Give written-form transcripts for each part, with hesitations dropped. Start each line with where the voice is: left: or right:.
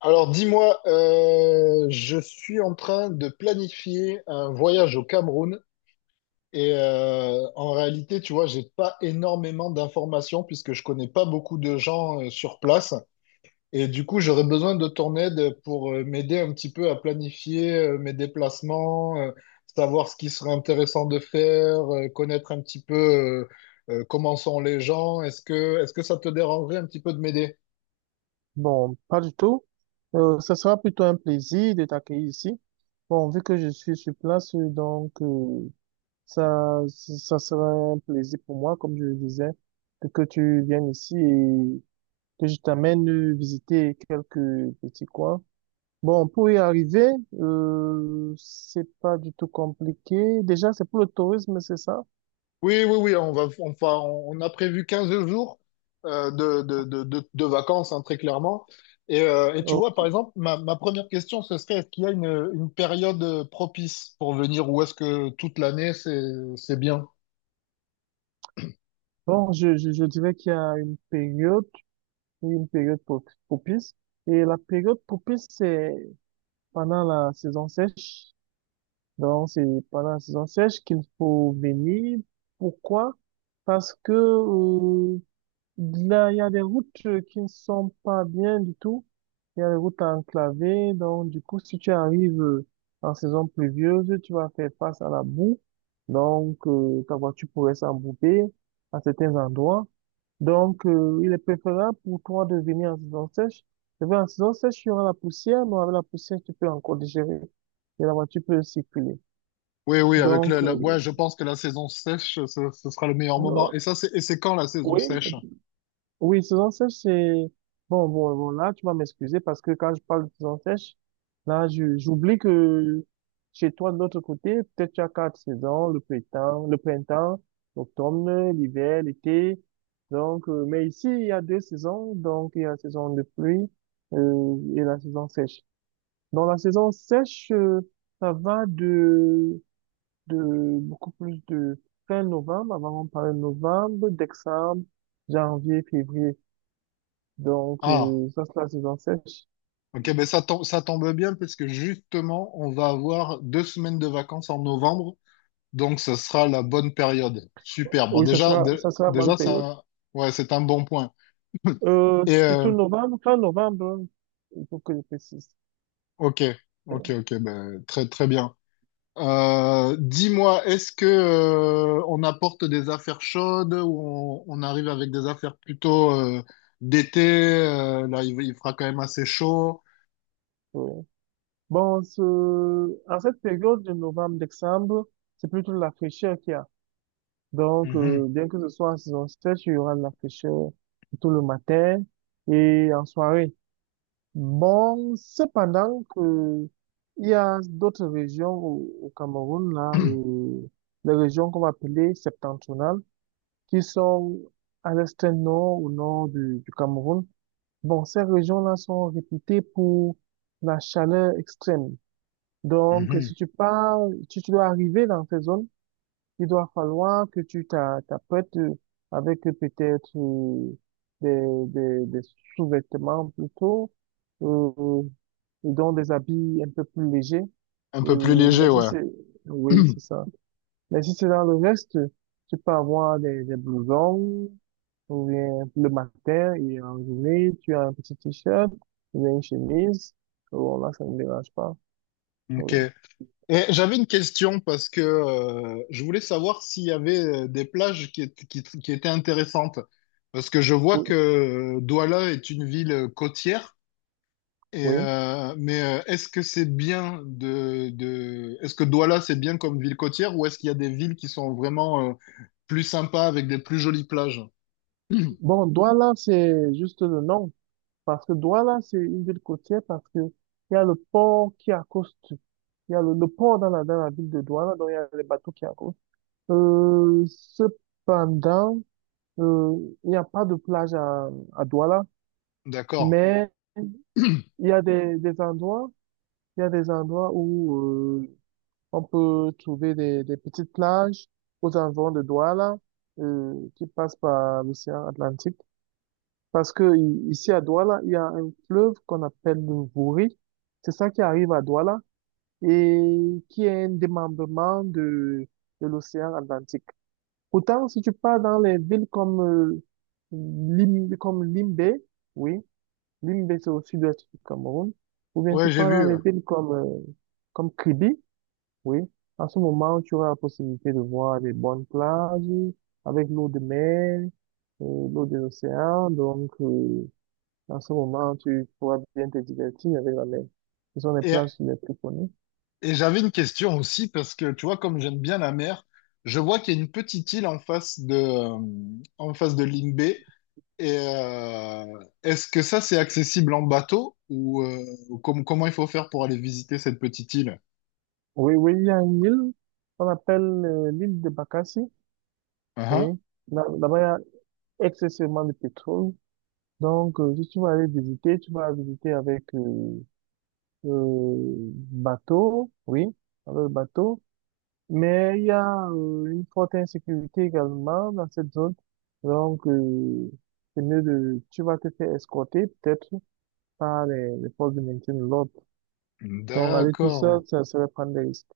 left: Alors dis-moi, je suis en train de planifier un voyage au Cameroun et en réalité, tu vois, j'ai pas énormément d'informations puisque je connais pas beaucoup de gens sur place et du coup, j'aurais besoin de ton aide pour m'aider un petit peu à planifier mes déplacements, savoir ce qui serait intéressant de faire, connaître un petit peu comment sont les gens. Est-ce que ça te dérangerait un petit peu de m'aider?
right: Bon, pas du tout. Ça sera plutôt un plaisir de t'accueillir ici. Bon, vu que je suis sur place, donc ça sera un plaisir pour moi, comme je le disais, que tu viennes ici et que je t'amène visiter quelques petits coins. Bon, pour y arriver, c'est pas du tout compliqué. Déjà, c'est pour le tourisme, c'est ça?
left: Oui, oui, oui, on a prévu 15 jours de vacances, hein, très clairement. Et tu
right: Oh,
left: vois, par exemple, ma première question, ce serait, est-ce qu'il y a une période propice pour venir, ou est-ce que toute l'année, c'est bien?
right: bon, je dirais qu'il y a une période propice. Et la période propice, c'est pendant la saison sèche. Donc, c'est pendant la saison sèche qu'il faut venir. Pourquoi? Parce que, là, il y a des routes qui ne sont pas bien du tout. Il y a des routes enclavées. Donc, du coup, si tu arrives en saison pluvieuse, tu vas faire face à la boue. Donc, ta voiture pourrait s'embourber à certains endroits. Donc, il est préférable pour toi de venir en saison sèche. Et bien, en saison sèche, il y aura la poussière, mais avec la poussière, tu peux encore digérer et la voiture peut circuler.
left: Oui, oui, avec
right: Donc,
left: ouais, je pense que la saison sèche, ce sera le meilleur moment.
right: euh,
left: Et ça, c'est, et c'est quand la saison
right: oui,
left: sèche?
right: oui, saison sèche, c'est. Bon, bon, bon, là, tu vas m'excuser parce que quand je parle de saison sèche, là, j'oublie que chez toi, de l'autre côté, peut-être tu as quatre saisons, le printemps, l'automne, l'hiver, l'été. Donc, mais ici, il y a deux saisons. Donc, il y a la saison de pluie, et la saison sèche. Dans la saison sèche, ça va de beaucoup plus de fin novembre, avant on parle de novembre, décembre, janvier, février. Donc,
left: Ah,
right: ça sera la saison sèche.
left: ok, ben ça tombe bien parce que justement, on va avoir 2 semaines de vacances en novembre. Donc, ce sera la bonne période. Super. Bon,
right: Oui, ça sera la bonne
left: déjà, c'est
right: période.
left: un, ouais, c'est un bon point. Et,
right: Surtout novembre, fin novembre, il faut que je précise.
left: ok, ok, ok, ben, très, très bien. Dis-moi, est-ce que, on apporte des affaires chaudes, ou on arrive avec des affaires plutôt, d'été? Là, il fera quand même assez chaud.
right: Oui. Bon, en cette période de novembre, décembre, c'est plutôt la fraîcheur qu'il y a. Donc,
left: Mhm.
right: bien que ce soit en saison sèche, il y aura de la fraîcheur tout le matin et en soirée. Bon, cependant que il y a d'autres régions au Cameroun, là, les régions qu'on va appeler septentrionales, qui sont à l'est nord au nord du Cameroun. Bon, ces régions-là sont réputées pour la chaleur extrême. Donc, si
left: Mhm.
right: tu pars, si tu dois arriver dans ces zones, il doit falloir que tu t'apprêtes avec peut-être des sous-vêtements plutôt, euh, et donc des habits un peu plus légers.
left: Un peu plus léger,
right: Mais si
left: ouais.
right: c'est, Oui, c'est ça. Mais si c'est dans le reste, tu peux avoir des blousons, ou bien le matin et en journée, tu as un petit t-shirt, ou bien une chemise. Bon, là, ça ne me dérange pas.
left: Ok.
right: Oui.
left: Et j'avais une question parce que je voulais savoir s'il y avait des plages qui, qui étaient intéressantes. Parce que je vois que
right: Oui.
left: Douala est une ville côtière. Et,
right: Oui.
left: mais est-ce que c'est bien de... Est-ce que Douala, c'est bien comme ville côtière, ou est-ce qu'il y a des villes qui sont vraiment plus sympas, avec des plus jolies plages?
right: Bon, Douala, c'est juste le nom. Parce que Douala, c'est une ville côtière parce que il y a le port qui accoste. Il y a le port dans dans la ville de Douala, donc il y a les bateaux qui accostent. Cependant, euh, il n'y a pas de plage à Douala,
left: D'accord.
right: mais il y a des endroits, il y a des endroits où euh, on peut trouver des petites plages aux environs de Douala qui passent par l'océan Atlantique. Parce que ici à Douala, il y a un fleuve qu'on appelle le Wouri. C'est ça qui arrive à Douala et qui est un démembrement de l'océan Atlantique. Pourtant, si tu pars dans les villes comme, comme Limbé, oui, Limbé c'est au sud-ouest du Cameroun, ou bien
left: Ouais,
right: tu
left: j'ai
right: pars dans
left: vu.
right: les villes comme, comme Kribi, oui, à ce moment, tu auras la possibilité de voir les bonnes plages avec l'eau de mer, l'eau de l'océan. Donc, à ce moment, tu pourras bien te divertir avec la mer. Ce sont les
left: Et,
right: plages les plus connues.
left: Et j'avais une question aussi, parce que tu vois, comme j'aime bien la mer, je vois qu'il y a une petite île en face de Limbé. Et est-ce que ça, c'est accessible en bateau, ou comment il faut faire pour aller visiter cette petite île?
right: Oui, oui, il y a une île qu'on appelle l'île de Bakassi.
left: Ah,
right: Oui,
left: ah.
right: Là-bas, il y a excessivement de pétrole. Donc, si tu vas aller visiter, tu vas visiter avec bateau. Oui, avec le bateau. Mais il y a une forte insécurité également dans cette zone. Donc, c'est mieux de, tu vas te faire escorter peut-être par les forces de maintien de l'ordre. Donc, aller tout seul,
left: D'accord.
right: ça serait prendre des risques.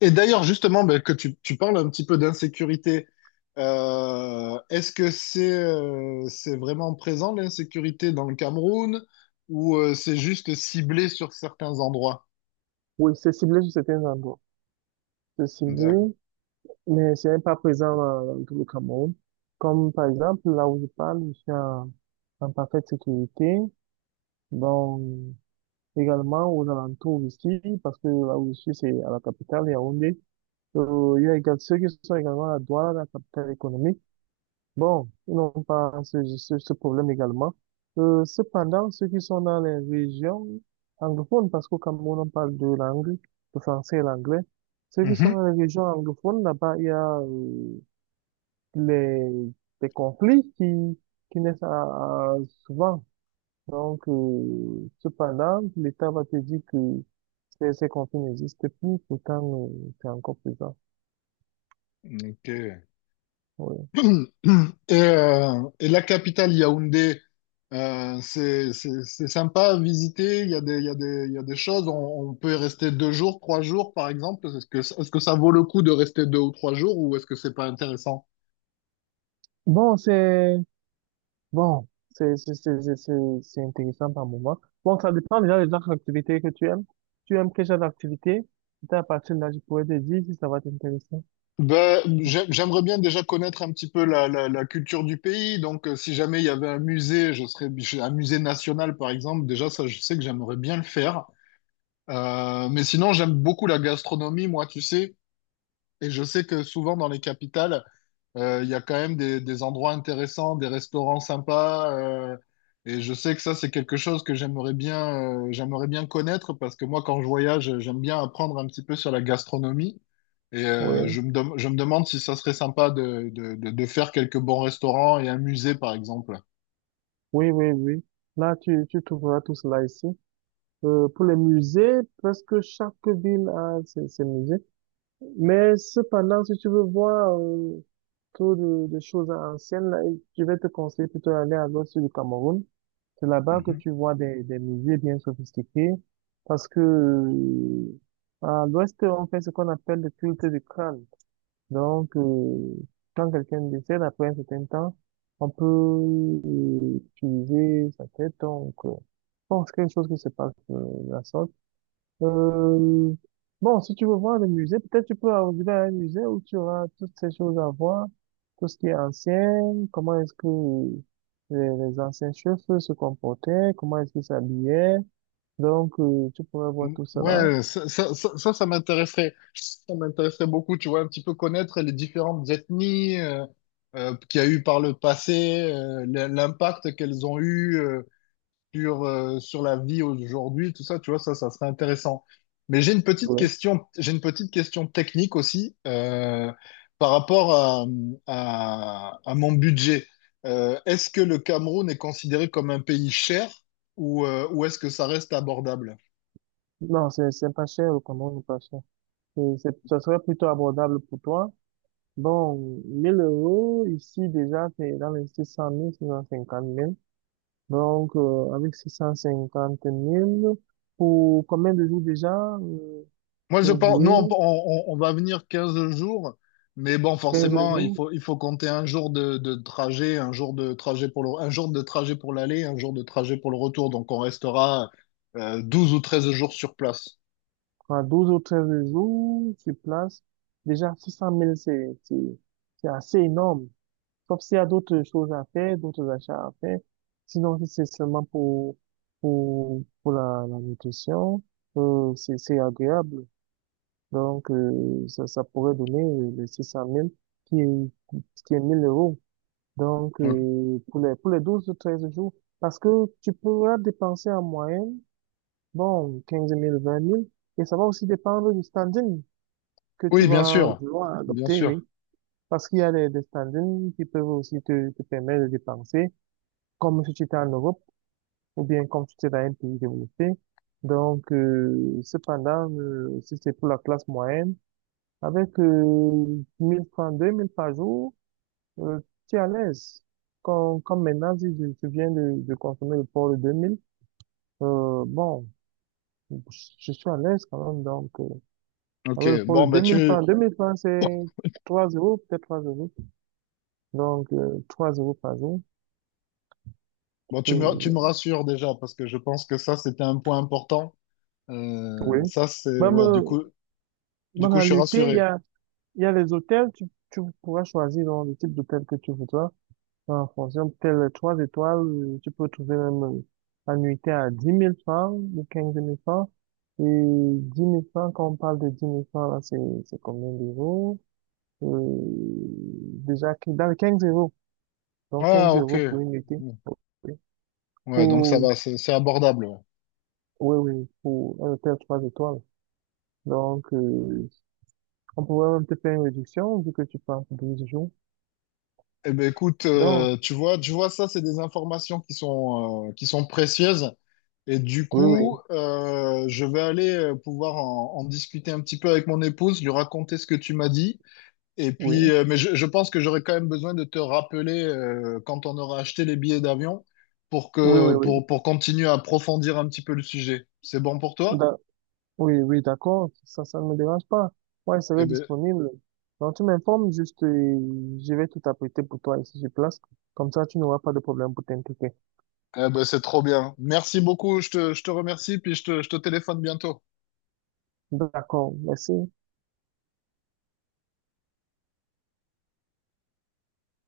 left: Et d'ailleurs, justement, ben, que tu parles un petit peu d'insécurité, est-ce que c'est vraiment présent, l'insécurité dans le Cameroun, ou c'est juste ciblé sur certains endroits?
right: Oui, c'est ciblé sur certains endroits. C'est ciblé, mais ce n'est pas présent dans tout le Cameroun. Comme par exemple, là où je parle, je suis en parfaite sécurité. Donc, également aux alentours ici, parce que là où je suis, c'est à la capitale, Yaoundé. Il y a également ceux qui sont également à Douala, la capitale économique. Bon, ils n'ont pas ce problème également. Cependant, ceux qui sont dans les régions anglophones, parce qu'au Cameroun, on parle deux langues, le français et l'anglais. Ceux qui sont
left: Mhm.
right: dans les régions anglophones, là-bas, il y a les, des conflits qui naissent souvent. Donc, cependant, l'État va te dire que ces conflits n'existent plus, pourtant, c'est encore présent.
left: Ok.
right: Oui.
left: Et la capitale Yaoundé, c'est sympa à visiter. Il y a des, il y a des, il y a des choses. On peut y rester deux jours, trois jours, par exemple. Est-ce que ça vaut le coup de rester deux ou trois jours, ou est-ce que c'est pas intéressant?
right: Bon, bon, c'est c'est c'est c'est c'est- c'est intéressant par moment. Bon, ça dépend déjà des autres activités que tu aimes. Tu aimes quel genre d'activité? C'est à partir de là, je pourrais te dire si ça va t'intéresser.
left: Ben, j'aimerais bien déjà connaître un petit peu la culture du pays. Donc, si jamais il y avait un musée, un musée national, par exemple. Déjà, ça, je sais que j'aimerais bien le faire. Mais sinon, j'aime beaucoup la gastronomie, moi, tu sais. Et je sais que souvent dans les capitales, il y a quand même des endroits intéressants, des restaurants sympas. Et je sais que ça, c'est quelque chose que j'aimerais bien connaître, parce que moi, quand je voyage, j'aime bien apprendre un petit peu sur la gastronomie. Et
right: Oui,
left: je me demande si ça serait sympa de faire quelques bons restaurants et un musée, par exemple.
right: oui, oui, oui. Là, tu trouveras tout cela ici. Pour les musées, presque chaque ville a ses musées. Mais cependant, si tu veux voir trop de choses anciennes, là, je vais te conseiller plutôt d'aller à l'ouest du Cameroun. C'est là-bas que tu vois des musées bien sophistiqués. Parce que à l'ouest, on fait ce qu'on appelle le culte du crâne. Donc, quand quelqu'un décède après un certain temps, on peut utiliser sa tête. Donc, bon, c'est quelque chose qui se passe de la sorte. Euh, bon, si tu veux voir le musée, peut-être tu peux arriver à un musée où tu auras toutes ces choses à voir, tout ce qui est ancien, comment est-ce que les anciens chefs se comportaient, comment est-ce qu'ils s'habillaient. Donc, tu pourrais voir tout cela.
left: Ouais, ça m'intéresserait. Ça m'intéresserait beaucoup, tu vois, un petit peu connaître les différentes ethnies qu'il y a eu par le passé, l'impact qu'elles ont eu sur, sur la vie aujourd'hui, tout ça, tu vois, ça serait intéressant. Mais j'ai une petite
right: Ouais.
left: question, j'ai une petite question technique aussi par rapport à, à mon budget. Est-ce que le Cameroun est considéré comme un pays cher, ou est-ce que ça reste abordable?
right: Non, c'est pas cher, comment nous pas cher. Ça serait plutôt abordable pour toi. Bon, 1000 euros, ici déjà, c'est dans les 600 000, 650 000. Donc, avec 650 000, pour combien de jours déjà? Euh,
left: Moi,
right: J'ai
left: je pense, nous,
right: oublié.
left: on va venir 15 jours, mais bon,
right: quinze
left: forcément,
right: jours,
left: il faut compter un jour de trajet, un jour de trajet pour le, un jour de trajet pour l'aller, un jour de trajet pour le retour. Donc, on restera 12 ou 13 jours sur place.
right: enfin, 12 ou 13 jours sur place. Déjà, 600 000, c'est assez énorme. Sauf s'il y a d'autres choses à faire, d'autres achats à faire. Sinon, si c'est seulement pour la nutrition, c'est agréable. Donc, ça pourrait donner les 600 000, qui est, qui est 1000 euros. Donc,
left: Donc,
right: pour les 12 ou 13 jours, parce que tu pourras dépenser en moyenne, bon, 15 000 20 000 et ça va aussi dépendre du standing que tu
left: oui, bien
right: vas
left: sûr.
right: vouloir
left: Bien
right: adopter,
left: sûr.
right: oui. Parce qu'il y a des standings qui peuvent aussi te permettre de dépenser, comme si tu étais en Europe, ou bien comme si tu étais dans un pays développé. Donc, cependant, si c'est pour la classe moyenne, avec 1000 francs, 2000 francs par jour. Euh, Tu es à l'aise. Comme maintenant, si tu viens de consommer le port de 2000, bon, je je suis à l'aise quand même. Donc, avec le
left: OK.
right: port de
left: Bon, bah,
right: 2000 francs, c'est 3 euros, peut-être 3 euros. Donc, 3 € par jour.
left: bon, tu me
right: Euh,
left: rassures déjà, parce que je pense que ça, c'était un point important.
right: oui.
left: Ça, c'est,
right: Même,
left: ouais,
right: même
left: du
right: en
left: coup, je suis
right: réalité, il y
left: rassuré.
right: a, il y a les hôtels, tu pourras choisir donc, le type d'hôtel que tu voudras. En fonction de telle trois étoiles, tu peux trouver même la nuitée à 10 000 francs ou 15 000 francs. Et 10 000 francs, quand on parle de 10 000 francs, là, c'est combien d'euros? Euh, Déjà, dans les 15 euros. Donc,
left: Ah,
right: 15 €
left: OK.
right: pour une nuitée.
left: Bon.
right: Oui.
left: Ouais, donc ça
right: Pour,
left: va, c'est abordable. Ouais.
right: oui, oui, pour un hôtel trois étoiles. Donc, on pourrait même te faire une réduction vu que tu pars pour 12 jours.
left: Eh ben écoute,
right: Donc,
left: tu vois, ça, c'est des informations qui sont précieuses. Et du
right: oui,
left: coup,
right: oui,
left: je vais aller pouvoir en, en discuter un petit peu avec mon épouse, lui raconter ce que tu m'as dit. Et
right: oui,
left: puis, mais je pense que j'aurai quand même besoin de te rappeler quand on aura acheté les billets d'avion, pour
right: oui,
left: que
right: oui,
left: pour continuer à approfondir un petit peu le sujet. C'est bon pour toi?
right: oui. Oui, oui, d'accord, ça ne me dérange pas. Moi, je serai
left: Eh ben,
right: disponible. Donc, tu m'informes juste, je vais tout apprêter pour toi ici sur place. Comme ça, tu n'auras pas de problème pour t'impliquer.
left: eh ben, c'est trop bien. Merci beaucoup. Je te remercie, puis je te téléphone bientôt.
right: D'accord, merci.